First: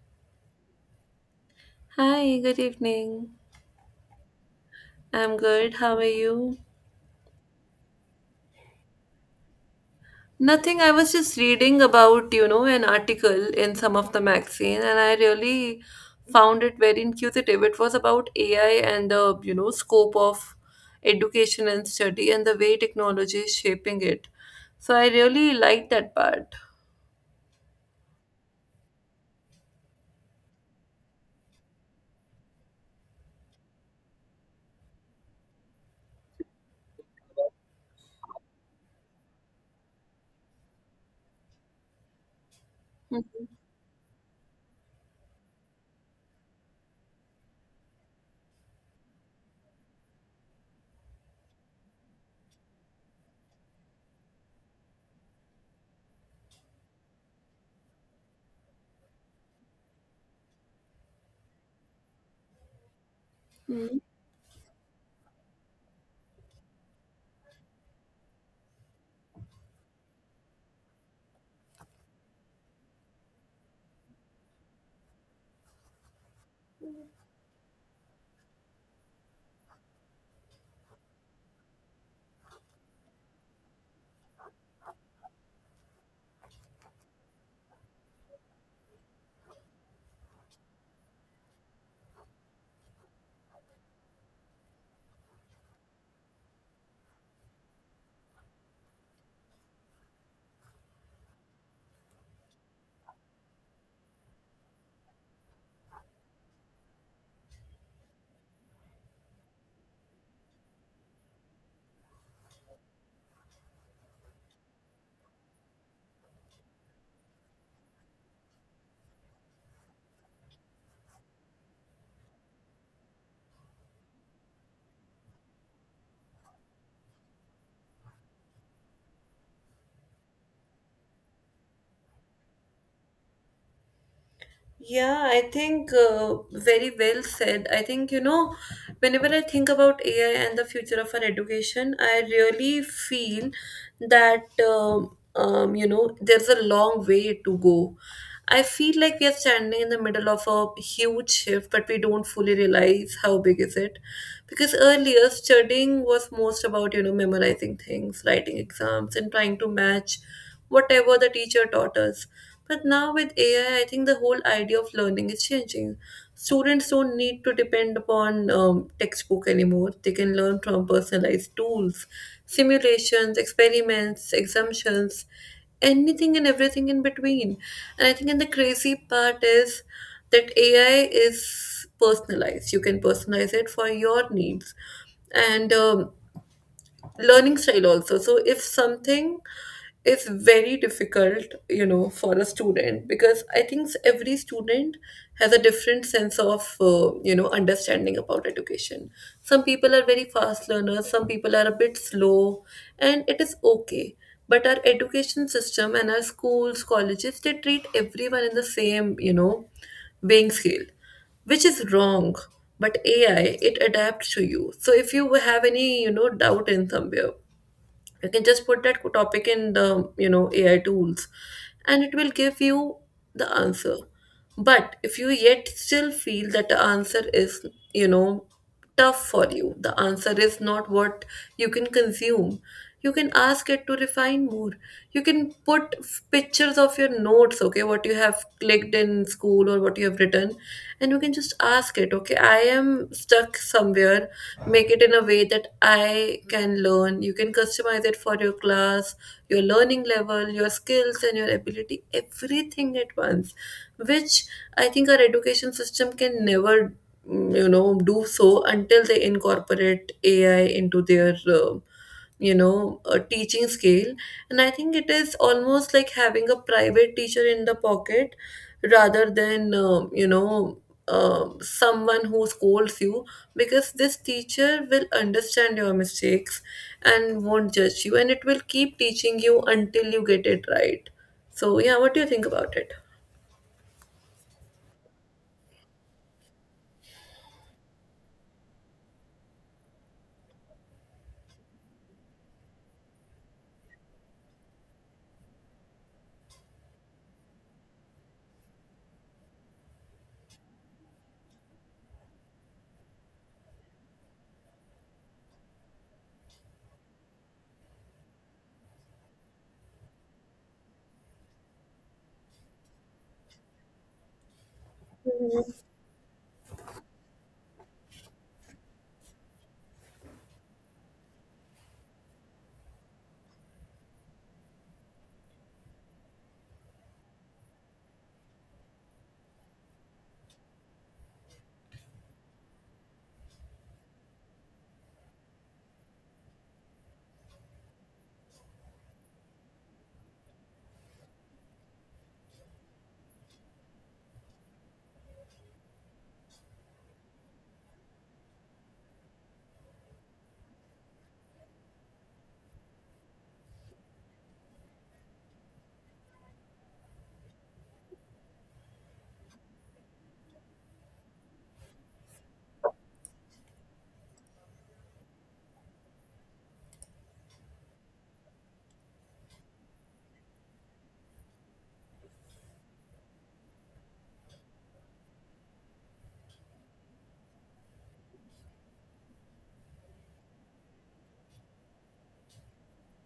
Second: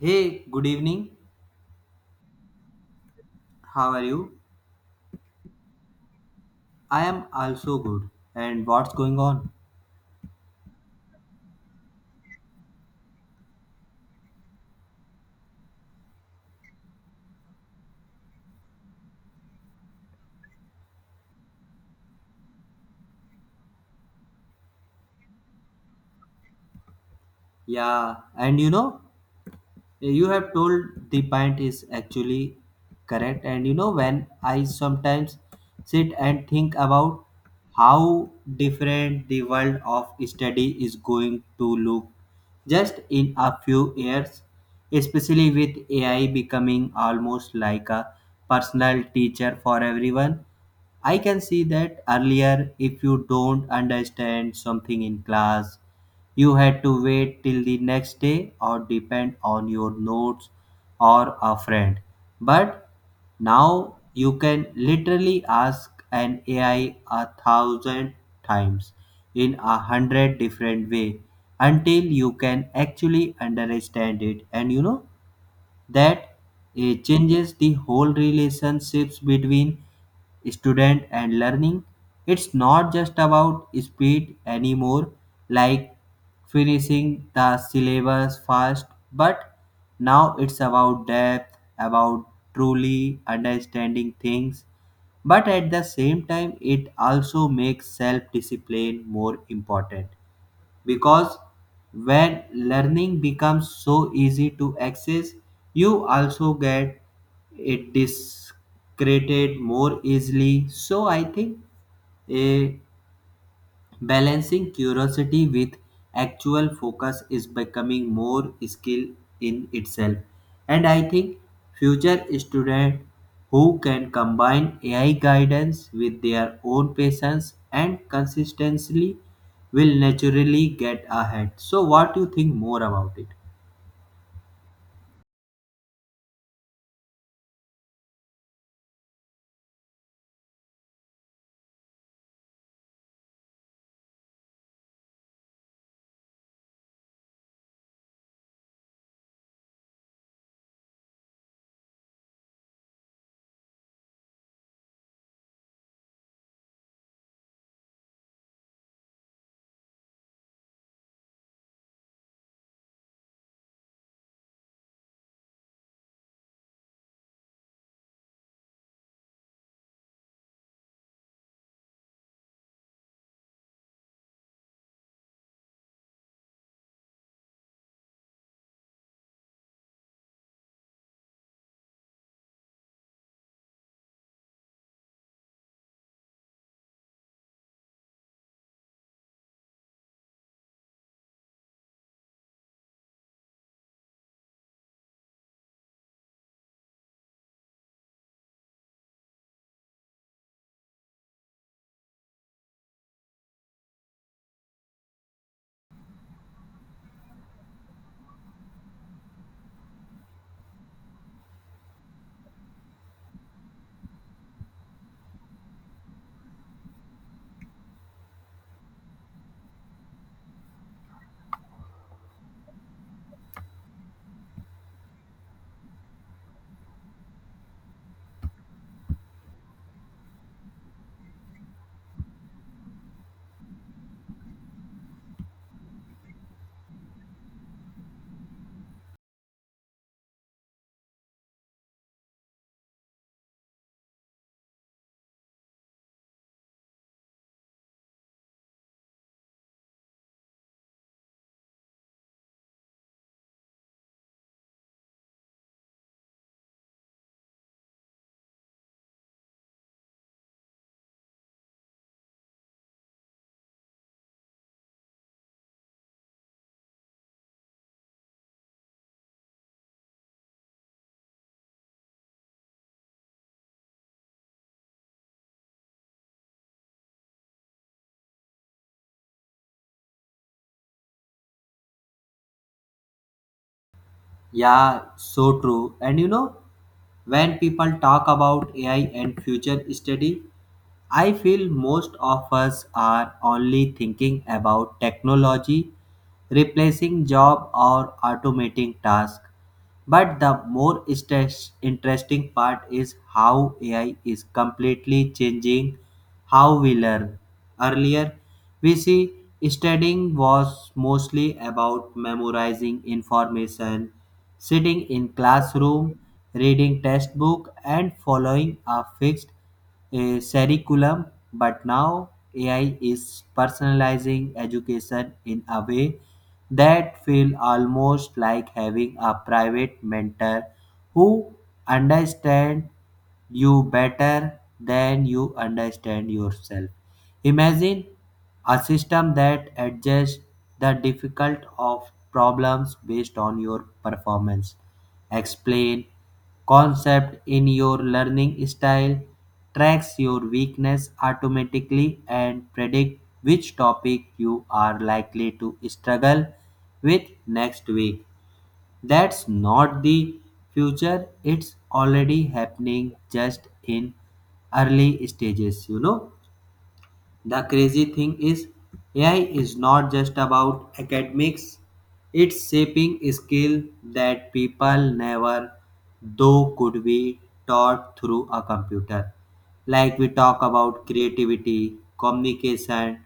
Hey, good evening. Hi, good evening. How are you? I'm good. How are you? I am also good. And what's going on? Nothing. I was just reading about, you know, an article in some of the magazine and I really found it very inquisitive. It was about AI and the, you know, scope of education and study and the way technology is shaping it. So I really liked that part. Yeah, and you know, you have told the point is actually correct. And you know, when I sometimes sit and think about how different the world of study is going to look just in Mhm. a few years, especially with AI becoming almost like a personal teacher for everyone. I can see that earlier if you don't understand something in class, you had to wait till the next day or depend on your notes or a friend. But now you can literally ask an AI 1,000 times in 100 different way until you can actually understand it. And you know, that changes the whole relationships between student and learning. It's not just about speed anymore, like finishing the syllabus fast, but now it's about depth, about truly understanding things. But at the same time, it also makes self discipline more important because when learning becomes so easy to access, you also get it discredited more easily. So I think eh, balancing curiosity with actual focus is becoming more skill in itself. And I think future students who can combine AI guidance with their own patience and consistency will naturally get ahead. So what do you think more about it? Yeah, I think very well said. I think, you know, whenever I think about AI and the future of our education, I really feel that, you know, there's a long way to go. I feel like we are standing in the middle of a huge shift, but we don't fully realize how big is it. Because earlier, studying was most about, you know, memorizing things, writing exams, and trying to match whatever the teacher taught us. But now with AI, I think the whole idea of learning is changing. Students don't need to depend upon textbook anymore. They can learn from personalized tools, simulations, experiments, exemptions, anything and everything in between. And I think and the crazy part is that AI is personalized. You can personalize it for your needs and learning style also. So if something is very difficult, you know, for a student, because I think every student has a different sense of you know, understanding about education. Some people are very fast learners, some people are a bit slow, and it is okay. But our education system and our schools, colleges, they treat everyone in the same, you know, weighing scale, which is wrong. But AI, it adapts to you. So if you have any, you know, doubt in somewhere, you can just put that topic in the, you know, AI tools, and it will give you the answer. But if you yet still feel that the answer is, you know, tough for you, the answer is not what you can consume, you can ask it to refine more. You can put pictures of your notes, okay, what you have clicked in school or what you have written, and you can just ask it, okay, I am stuck somewhere, make it in a way that I can learn. You can customize it for your class, your learning level, your skills, and your ability, everything at once, which I think our education system can never, you know, do so until they incorporate AI into their. You know, a teaching scale. And I think it is almost like having a private teacher in the pocket rather than you know, someone who scolds you, because this teacher will understand your mistakes and won't judge you, and it will keep teaching you until you get it right. So yeah, what do you think about it? Yeah, so true. And you know, when people talk about AI and future study, I feel most of us are only thinking about technology replacing job or automating tasks. But the more interesting part is how AI is completely changing how we learn. Earlier, we see studying was mostly about memorizing information, sitting in classroom, reading textbook and following a fixed a curriculum, but now AI is personalizing education in a way that feels almost like having a private mentor who understands you better than you understand yourself. Imagine a system that adjusts the difficult of problems based on your performance, explain concept in your learning style, tracks your weakness automatically, and predict which topic you are likely to struggle with next week. That's not the future, it's already happening just in early stages, you know. The crazy thing is, AI is not just about academics, it's shaping skills that people never though could be taught through a computer. Like we talk about creativity, communication,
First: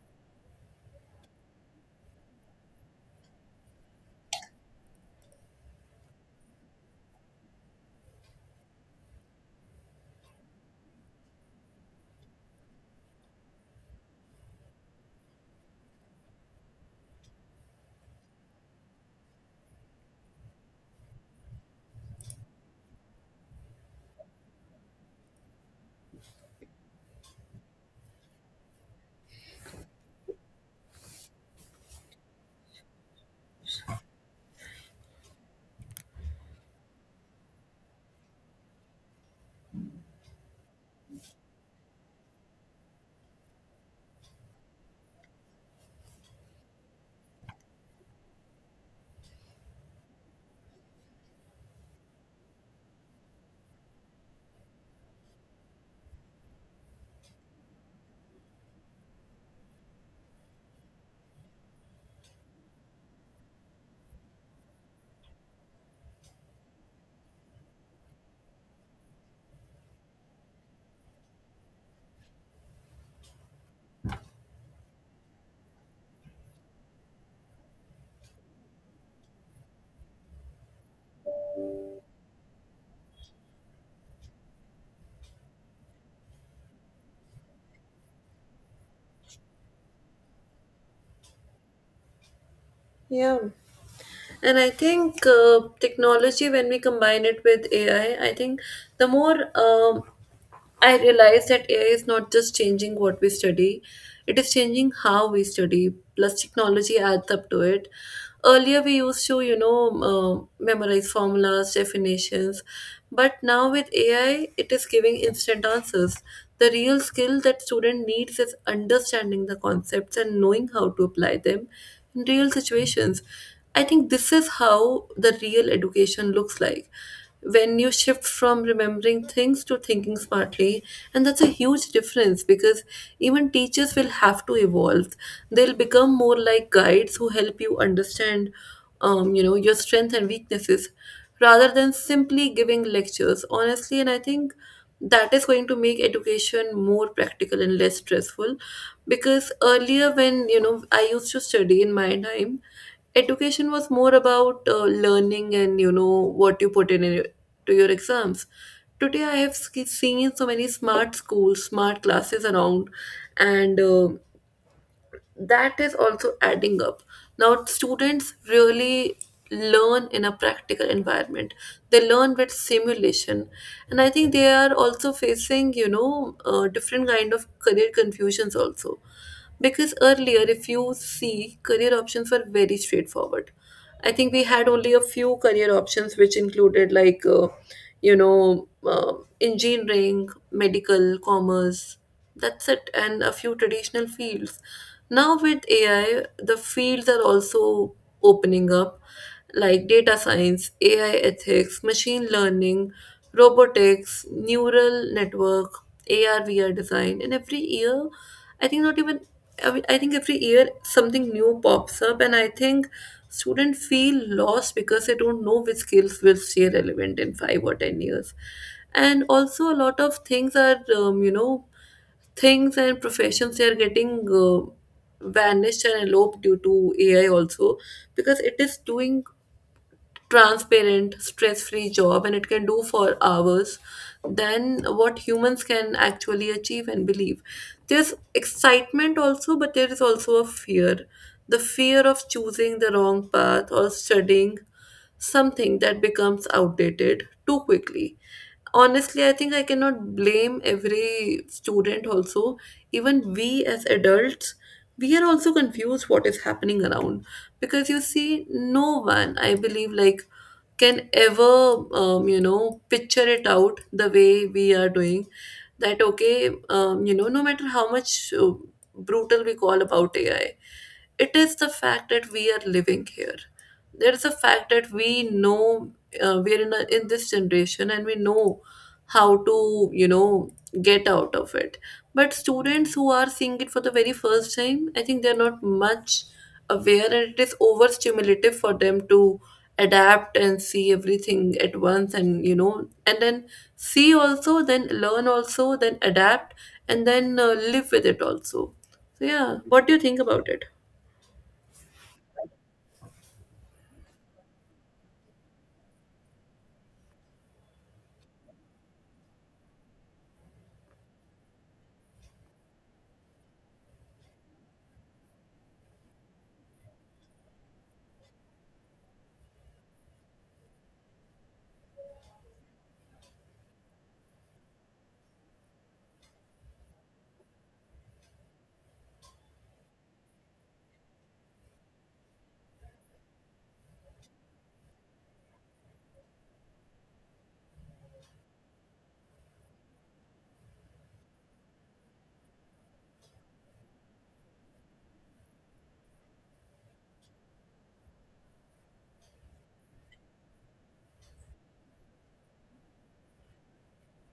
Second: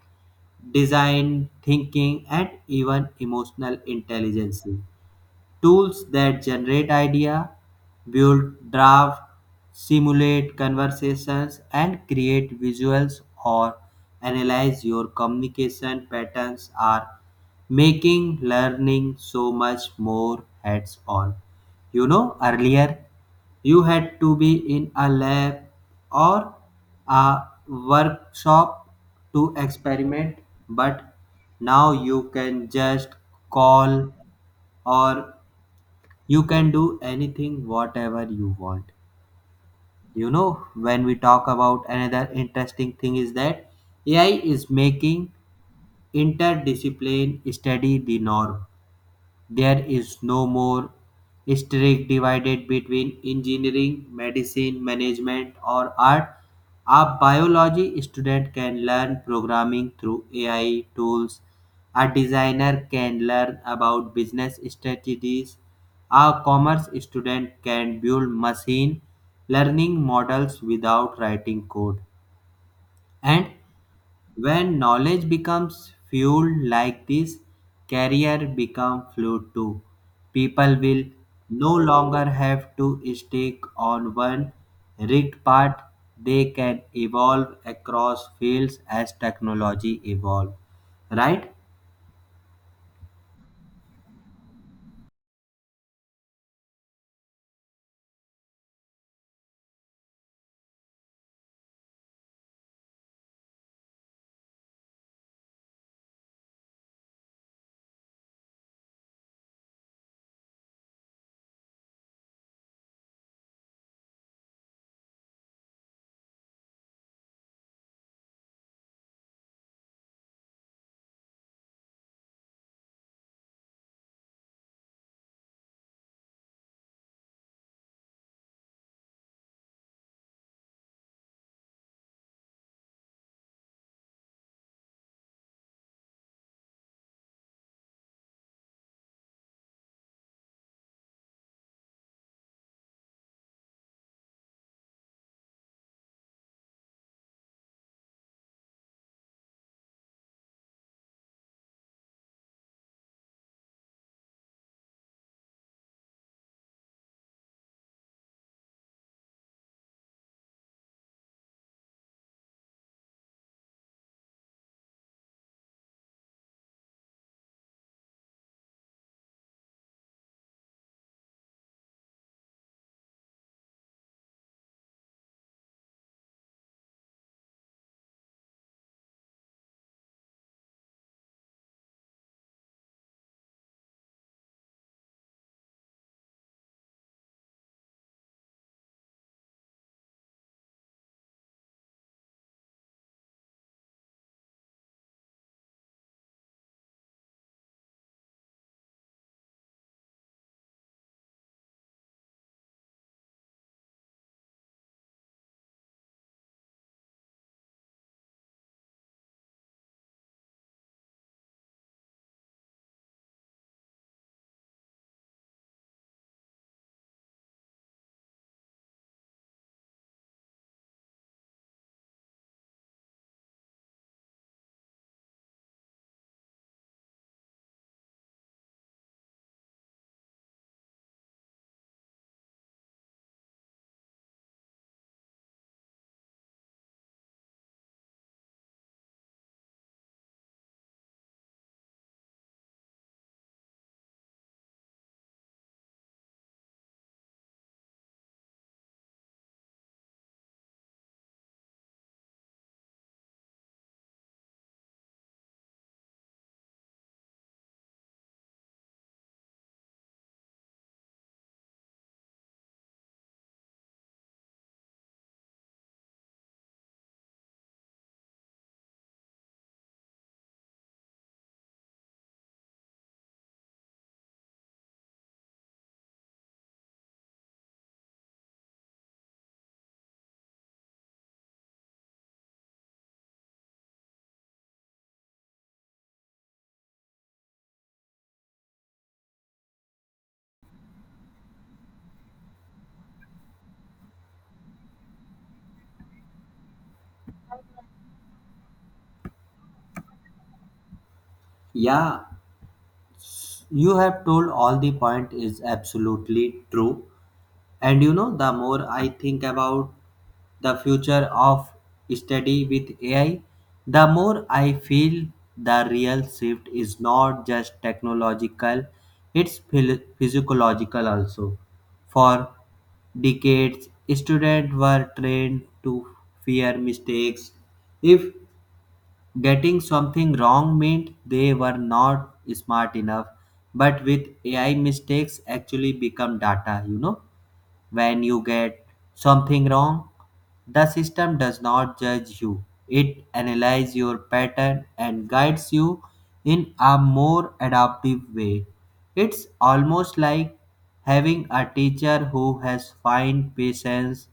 design thinking, and even emotional intelligence. Tools that generate idea, build draft, simulate conversations, and create visuals or analyze your communication patterns are making learning so much more hands on. You know, earlier you had to be in a lab or a workshop to experiment, but now you can just call or you can do anything, whatever you want. You know, when we talk about another interesting thing is that AI is making interdiscipline study the norm. There is no more strict divided between engineering, medicine, management, or art. A biology student can learn programming through AI tools. A designer can learn about business strategies. A commerce student can build machine learning models without writing code. And when knowledge becomes fuel like this, career become fluid too. People will no longer have to stick on one rigged path. They can evolve across fields as technology evolve, right? Yeah. And I think technology, when we combine it with AI, I think the more I realize that AI is not just changing what we study, it is changing how we study, plus technology adds up to it. Earlier, we used to, you know, memorize formulas, definitions, but now with AI, it is giving instant answers. The real skill that student needs is understanding the concepts and knowing how to apply them in real situations. I think this is how the real education looks like. When you shift from remembering things to thinking smartly, and that's a huge difference, because even teachers will have to evolve. They'll become more like guides who help you understand, you know, your strengths and weaknesses, rather than simply giving lectures. Honestly, and I think that is going to make education more practical and less stressful, because earlier, when you know, I used to study in my time, education was more about learning and, you know, what you put in to your exams. Today I have seen so many smart schools, smart classes around, and that is also adding up. Now, students really learn in a practical environment, they learn with simulation, and I think they are also facing, you know, different kind of career confusions also. Because earlier, if you see, career options were very straightforward. I think we had only a few career options, which included like you know, uh, engineering, medical, commerce. That's it, and a few traditional fields. Now, with AI, the fields are also opening up, like data science, AI ethics, machine learning, robotics, neural network, AR VR design. And every year, I think not even I mean, I think every year something new pops up, and I think students feel lost because they don't know which skills will stay relevant in 5 or 10 years. And also, a lot of things are, you know, things and professions, they are getting vanished and eloped due to AI also, because it is doing transparent, stress free job, and it can do for hours than what humans can actually achieve and believe. There's excitement also, but there is also a fear, the fear of choosing the wrong path or studying something that becomes outdated too quickly. Honestly, I think I cannot blame every student also. Even we as adults, we are also confused what is happening around. Because you see, no one, I believe, like, can ever you know, picture it out the way we are doing. That okay, you know, no matter how much brutal we call about AI, it is the fact that we are living here. There is a fact that we know, we are in, a, in this generation, and we know how to, you know, get out of it. But students who are seeing it for the very first time, I think they're not much aware, and it is overstimulative for them to adapt and see everything at once, and you know, and then see also, then learn also, then adapt, and then live with it also. So yeah, what do you think about it? Yeah, you have told all the point is absolutely true. And you know, the more I think about the future of study with AI, the more I feel the real shift is not just technological, it's physiological also. For decades, students were trained to fear mistakes. If getting something wrong meant they were not smart enough, but with AI, mistakes actually become data, you know, when you get something wrong, the system does not judge you. It analyzes your pattern and guides you in a more adaptive way. It's almost like having a teacher who has fine patience,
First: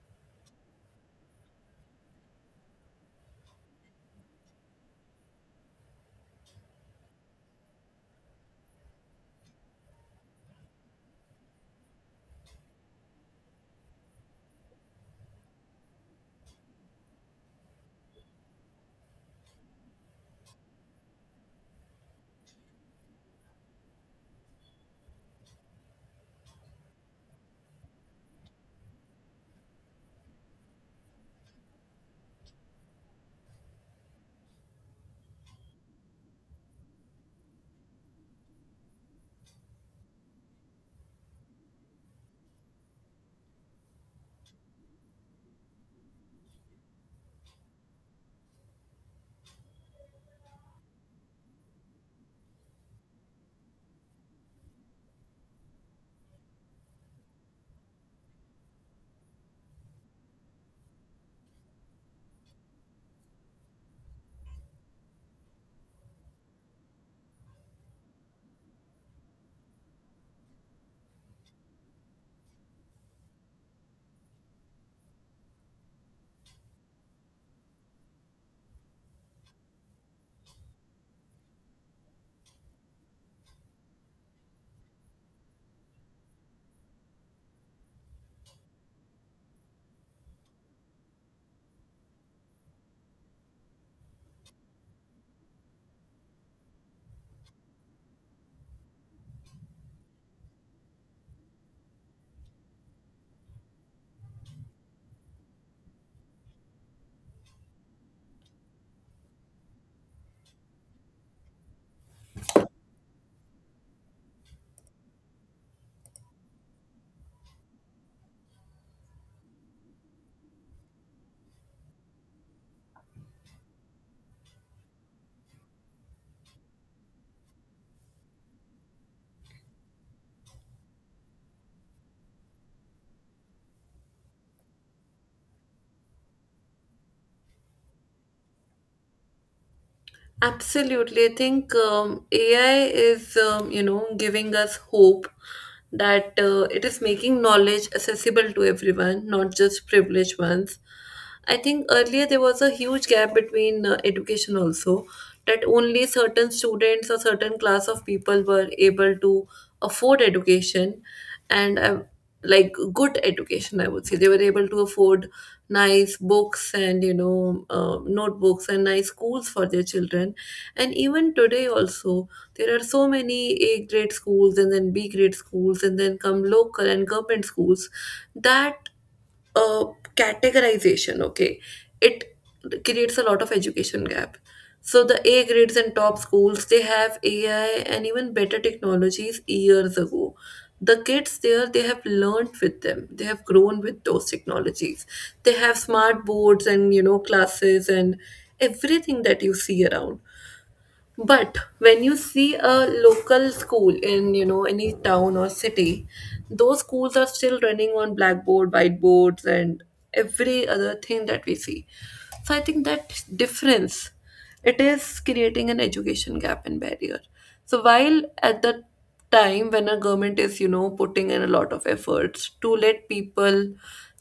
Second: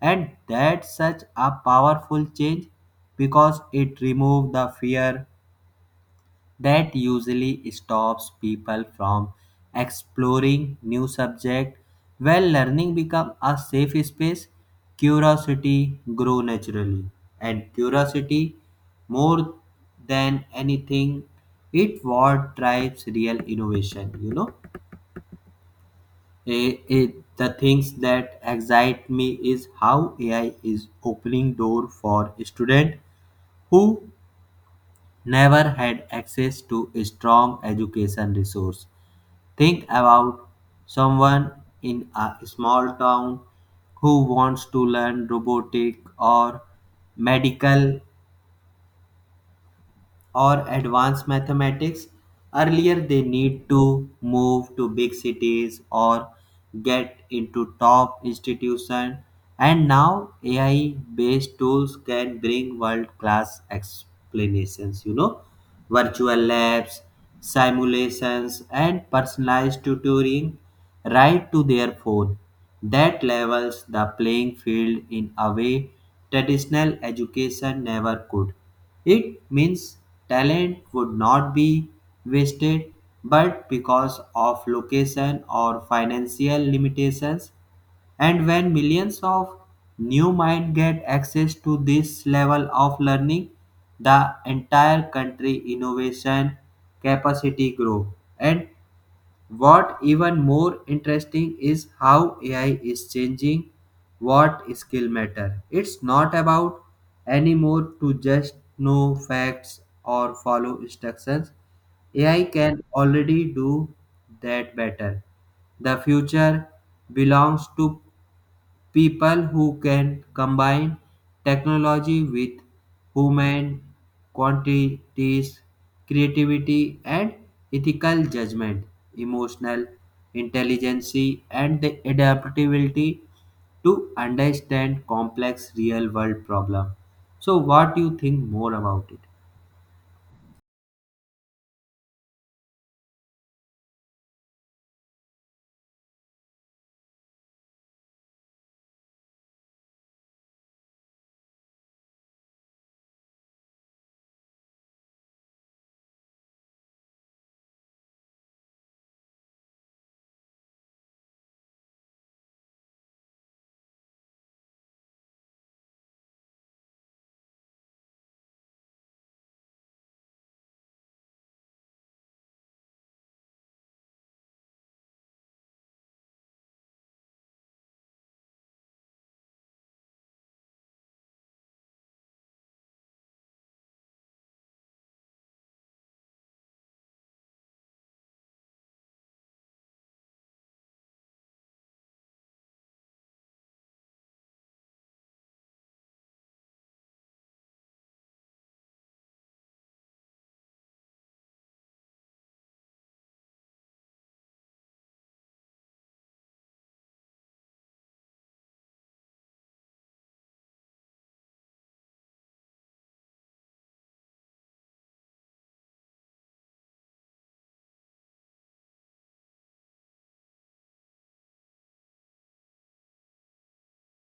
and that's such a powerful change because it removes the fear that usually stops people from exploring new subjects. When learning becomes a safe space, curiosity grows naturally. And curiosity, more than anything, it what drives real innovation. Eh, eh, the things that excite me is how AI is opening door for students who never had access to a strong education resource. Think about someone in a small town who wants to learn robotic or medical or advanced mathematics. Earlier they need to move to big cities or get into top institutions, and now AI based tools can bring world class explanations, you know, virtual labs, simulations, and personalized tutoring right to their phone. That levels the playing field in a way traditional education never could. It means talent would not be wasted, but because of location or financial limitations, and when millions of new minds get access to this level of learning, the entire country innovation capacity grow. And what even more interesting is how AI is changing what skill matter. It's not about anymore to just know facts or follow instructions. AI can already do that better. The future belongs to people who can combine technology with human quantities, creativity and ethical judgment, emotional intelligence and the adaptability to understand complex real world problem. So what do you think more about it? Absolutely. I think AI is, you know, giving us hope that it is making knowledge accessible to everyone, not just privileged ones. I think earlier there was a huge gap between education also, that only certain students or certain class of people were able to afford education. And like good education, I would say. They were able to afford nice books and, you know, notebooks and nice schools for their children. And even today also, there are so many A grade schools, and then B grade schools, and then come local and government schools. That uh, categorization, okay, it creates a lot of education gap. So the A grades and top schools, they have AI and even better technologies years ago. The kids there, they have learned with them. They have grown with those technologies. They have smart boards and, you know, classes and everything that you see around. But when you see a local school in, you know, any town or city, those schools are still running on blackboard, whiteboards, and every other thing that we see. So I think that difference, it is creating an education gap and barrier. So while at the time when a government is, you know, putting in a lot of efforts to let people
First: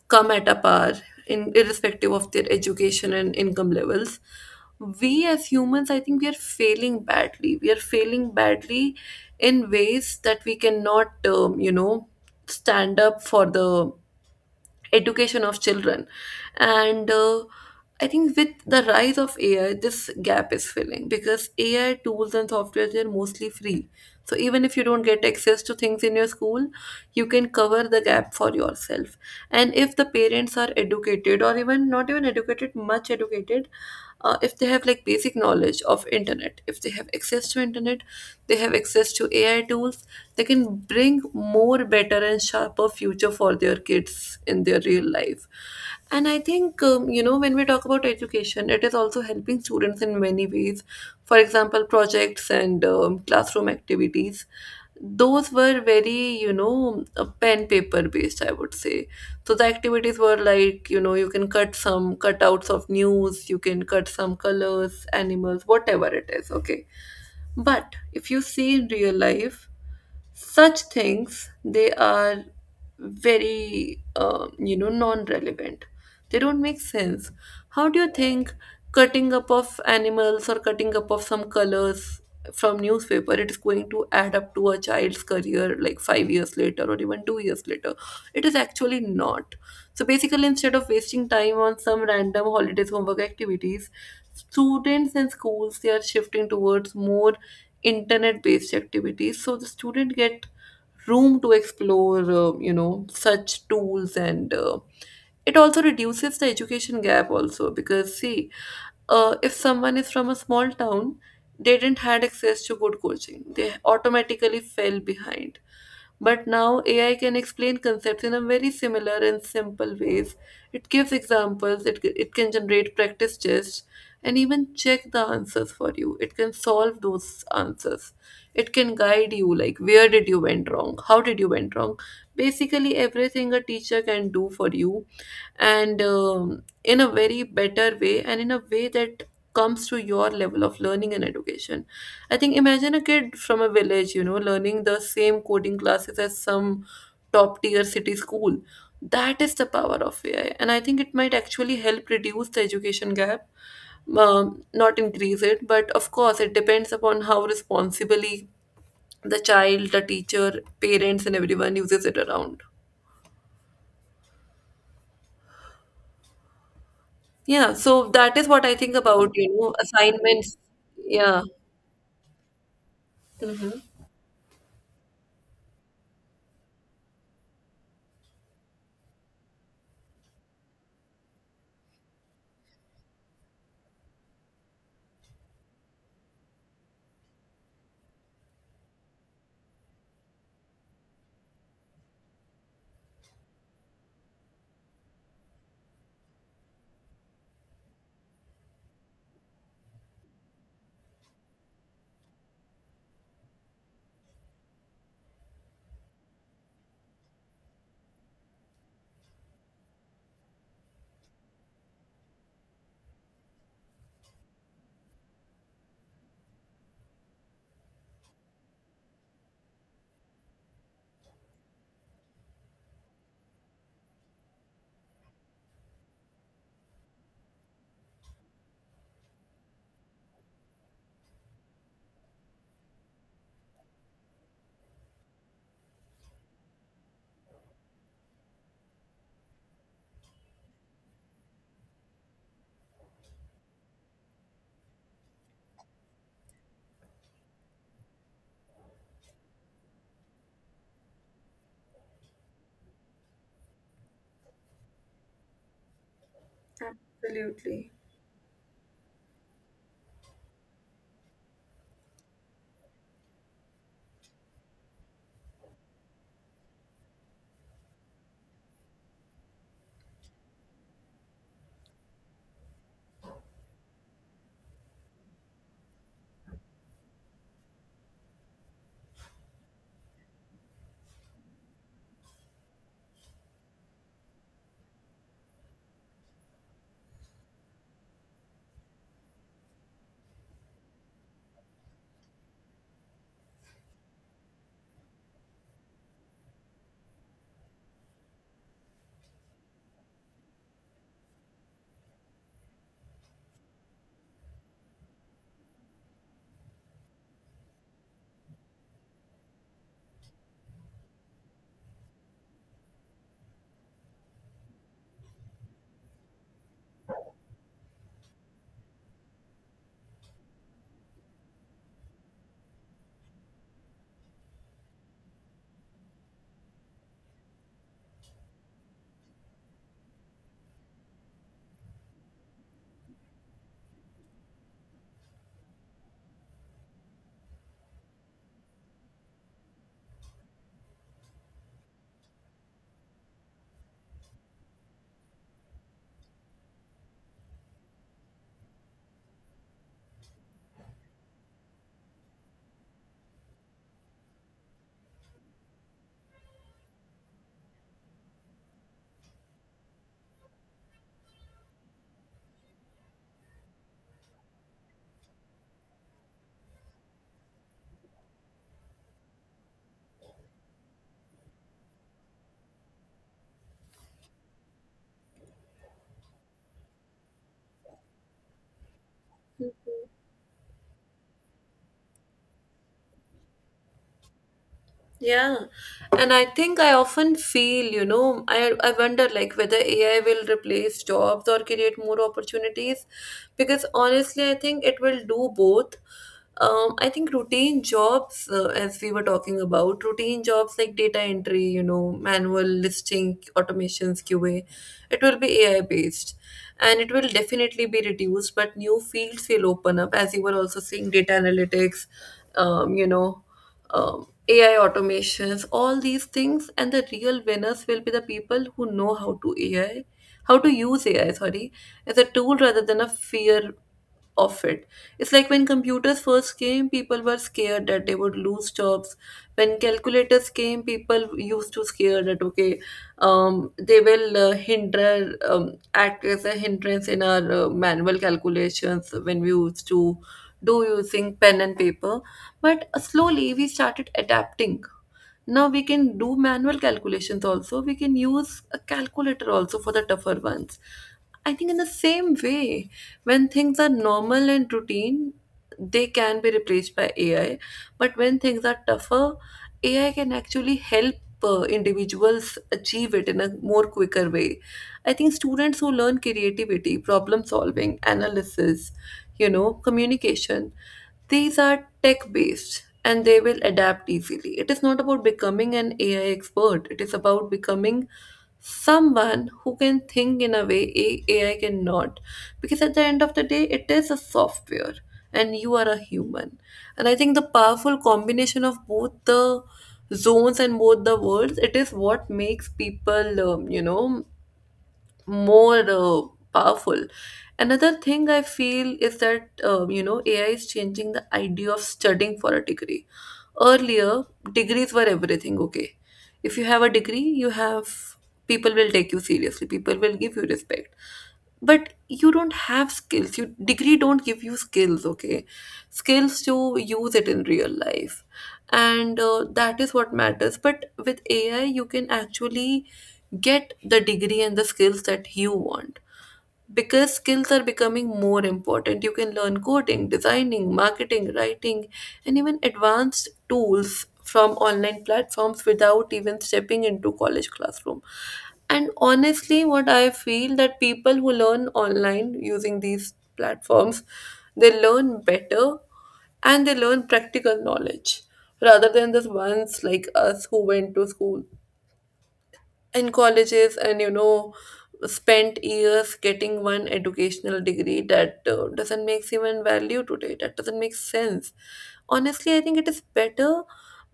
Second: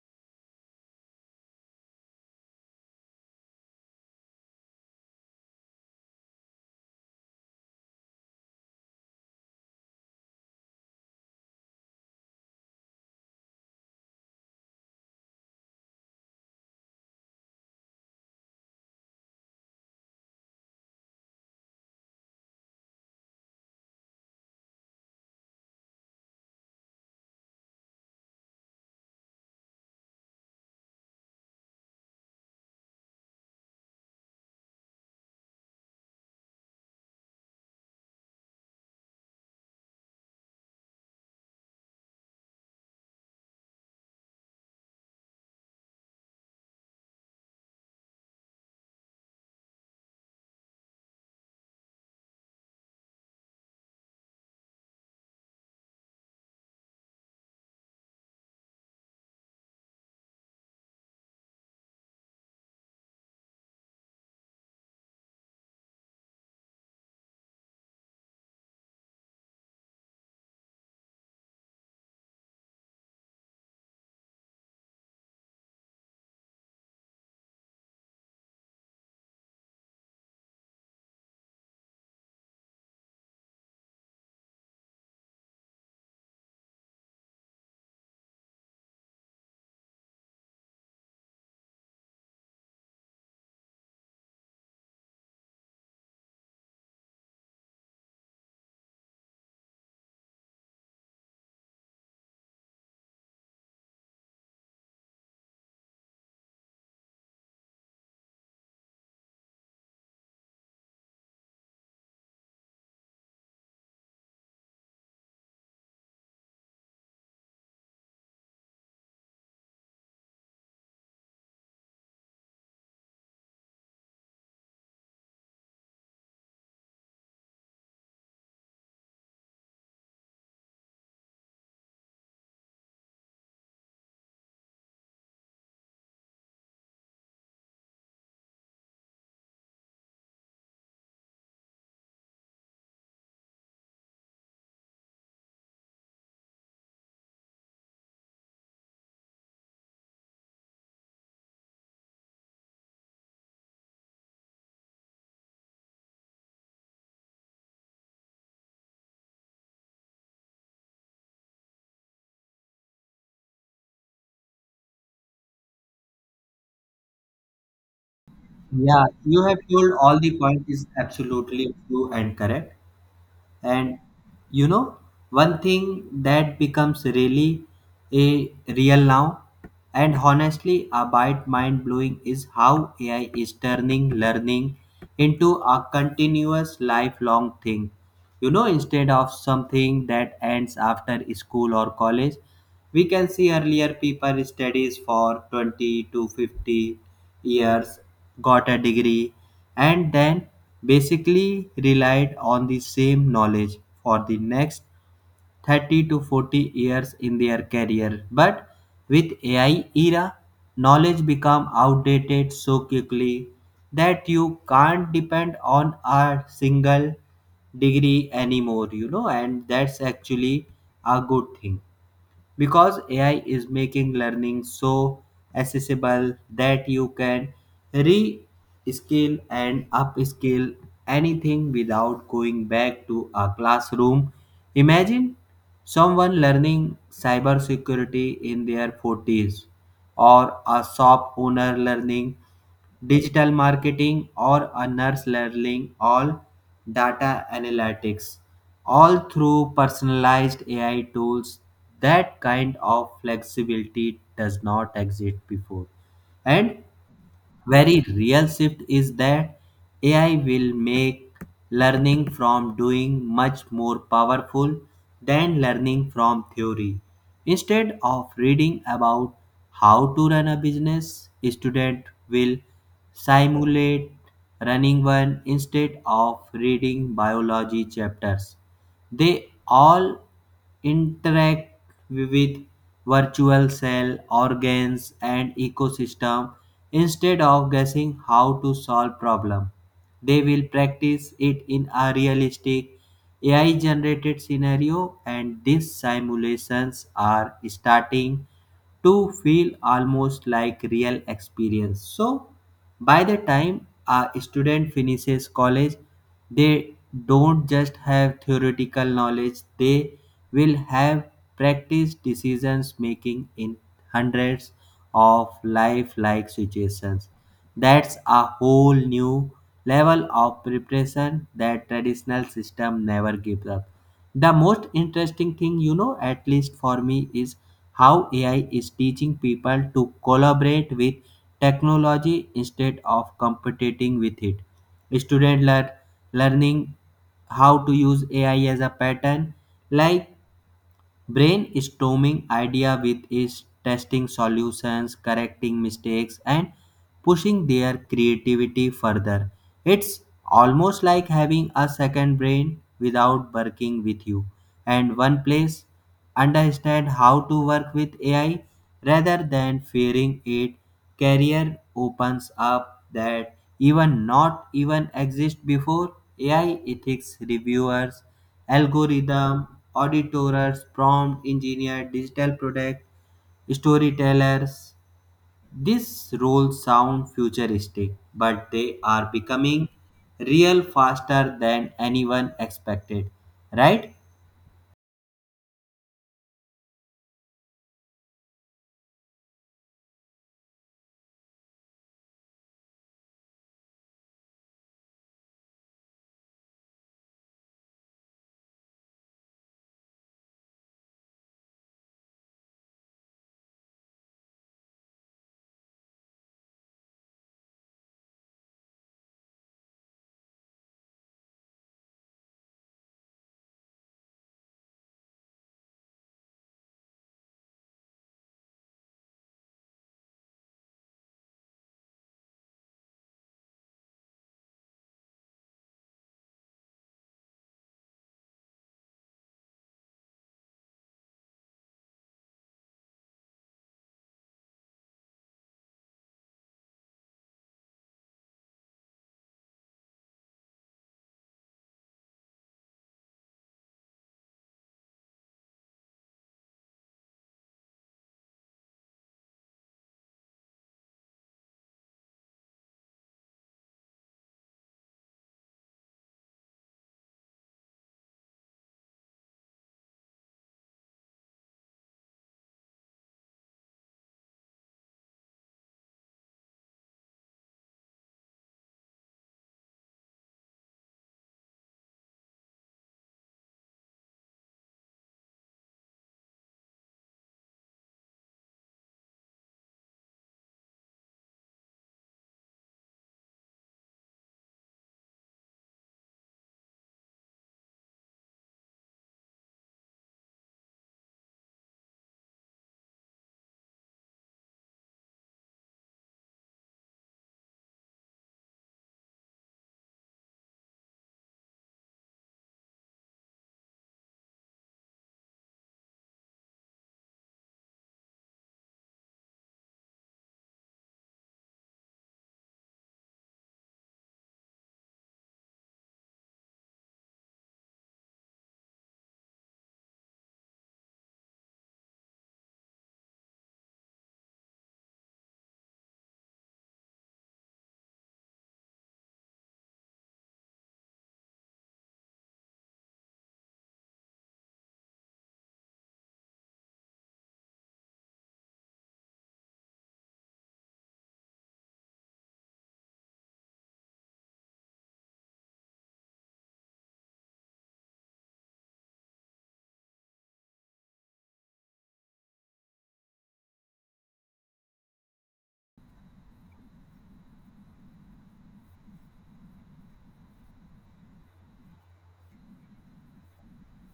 come at a par in irrespective of their education and income levels, we as humans, I think we are failing badly. We are failing badly in ways that we cannot, you know, stand up for the education of children. And I think with the rise of AI, this gap is filling, because AI tools and software, they're mostly free. So even if you don't get access to things in your school, you can cover the gap for yourself. And if the parents are educated, or even not even educated, much educated, if they have like basic knowledge of internet, if they have access to internet, they have access to AI tools, they can bring more better and sharper future for their kids in their real life. And I think, you know, when we talk about education, it is also helping students in many ways. For example, projects and classroom activities, those were very, you know, pen paper based, I would say. So the activities were like, you know, you can cut some cutouts of news, you can cut some colors, animals, whatever it is, okay? But if you see in real life, such things, they are very non-relevant. They don't make sense. How do you think cutting up of animals or cutting up of some colors from newspaper it is going to add up to a child's career like 5 years later or even 2 years later? It is actually not. So basically, instead of wasting time on some random holidays homework activities, students and schools they are shifting towards more internet based activities, so the student get room to explore such tools. And it also reduces the education gap also, because see, if someone is from a small town, they didn't had access to good coaching, they automatically fell behind. But now AI can explain concepts in a very similar and simple ways. It gives examples, it can generate practice tests and even check the answers for you. It can solve those answers, it can guide you like where did you went wrong, how did you went wrong. Basically everything a teacher can do for you, and in a very better way, and in a way that comes to your level of learning and education. I think, imagine a kid from a village, you know, learning the same coding classes as some top tier city school. That is the power of AI, and I think it might actually help reduce the education gap, not increase it. But of course it depends upon how responsibly the child, the teacher, parents and everyone uses it around. Yeah, so that is what I think Yeah, about, you have told all the assignments. points is Yeah. absolutely true and correct. Hmm. And you know, one thing that becomes really a real now and honestly a bit mind blowing is how AI is turning learning into a continuous lifelong thing. You know, instead of something that ends after school or college, we can see earlier people studies for 20 to 50 years, got a degree, and then basically relied on the same knowledge for the next 30 to 40 years in their career. But with AI era, knowledge become outdated so quickly that you can't depend on a single degree anymore, you know, and that's actually a good thing because AI is making learning so accessible that you can re-skill and upskill anything without going back to a classroom. Imagine someone learning cybersecurity in their 40s, or a shop owner learning digital marketing, or a nurse learning all data analytics, all through personalized AI tools. That kind of flexibility does not exist before. And Absolutely. very real shift is that AI will make learning from doing much more powerful than learning from theory. Instead of reading about how to run a business, a student will simulate running one. Instead of reading biology chapters, they all interact with virtual cell, organs, and ecosystem. Instead of guessing how to solve problem, they will practice it in a realistic AI-generated scenario, and these simulations are starting to feel almost like real experience. So, by the time a student finishes college, they don't just have theoretical knowledge, they will have practiced decisions making in 100s of lifelike situations. That's a whole new level of preparation that traditional system never gives up. The most interesting thing, you know, at least for me, is how AI is teaching people to collaborate with technology instead of competing with it. Students learning how to use AI as a pattern, like brainstorming idea with is testing solutions, correcting mistakes, and pushing their creativity further. It's almost like having a second brain without working with you. And one place understand how to work with AI rather than fearing it. Career opens up that even not even exist before: AI ethics reviewers, algorithm auditors, prompt engineer, digital product, storytellers. These roles sound futuristic, but they are becoming real faster than anyone expected, right? Yeah. And I think I often feel, you know, I wonder like whether AI will replace jobs or create more opportunities, because honestly, I think it will do both. I think routine jobs, as we were talking about, routine jobs like data entry, you know, manual listing, automations, QA, it will be AI based and it will definitely be reduced, but new fields will open up, as you were also saying, data analytics, um, you know, AI automations, all these things. And the real winners will be the people who know how to AI, how to use AI, sorry, as a tool rather than a fear of it. It's like when computers first came, people were scared that they would lose jobs. When calculators came, people used to scare that okay, they will hinder, act as a hindrance in our manual calculations, when we used to do using pen and paper. But slowly we started adapting. Now we can do manual calculations also, we can use a calculator also for the tougher ones. I think in the same way, when things are normal and routine, they can be replaced by AI. But when things are tougher, AI can actually help individuals achieve it in a more quicker way. I think students who learn creativity, problem solving, analysis, you know, communication, these are tech based and they will adapt easily. It is not about becoming an AI expert, it is about becoming someone who can think in a way AI cannot. Because at the end of the day, it is a software and you are a human. And I think the powerful combination of both the zones and both the worlds, it is what makes people, more powerful. Another thing I feel is that, you know, AI is changing the idea of studying for a degree. Earlier, degrees were everything, okay? If you have a degree, you have, people will take you seriously, people will give you respect. But you don't have skills, you degree don't give you skills, okay? Skills to use it in real life, and that is what matters. But with AI you can actually get the degree and the skills that you want, because skills are becoming more important. You can learn coding, designing, marketing, writing and even advanced tools from online platforms without even stepping into college classroom. And honestly, what I feel that people who learn online using these platforms, they learn better, and they learn practical knowledge, rather than the ones like us who went to school in colleges, and, you know, spent years getting one educational degree that doesn't make even value today, that doesn't make sense. Honestly, I think it is better,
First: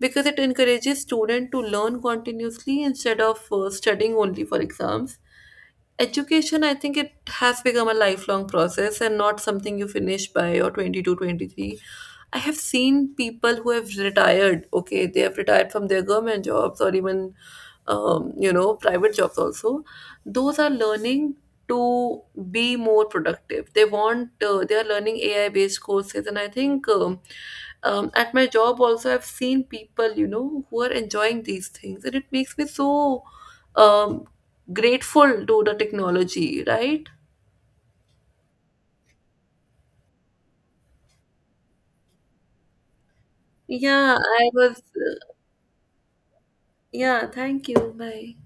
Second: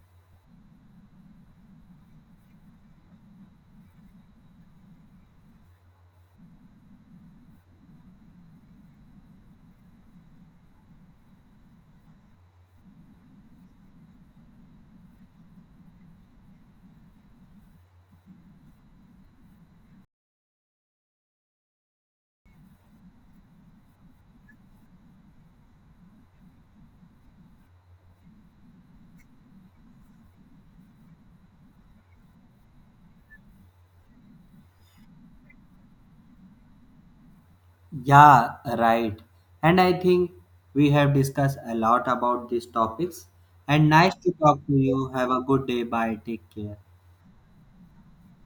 because it encourages student to learn continuously, instead of studying only for exams. Education, I think, it has become a lifelong process and not something you finish by your 22, 23. I have seen people who have retired, okay, they have retired from their government jobs, or even, private jobs also. Those are learning to be more productive. They want, they are learning AI based courses. And I think at my job also, I've seen people, you know, who are enjoying these things. And it makes me so um grateful to the technology, right? Yeah, right. And I think we have discussed a lot about these topics. And nice Yeah, to I talk to was. you. Have a good day. Bye. Take care. Yeah, thank you. Bye.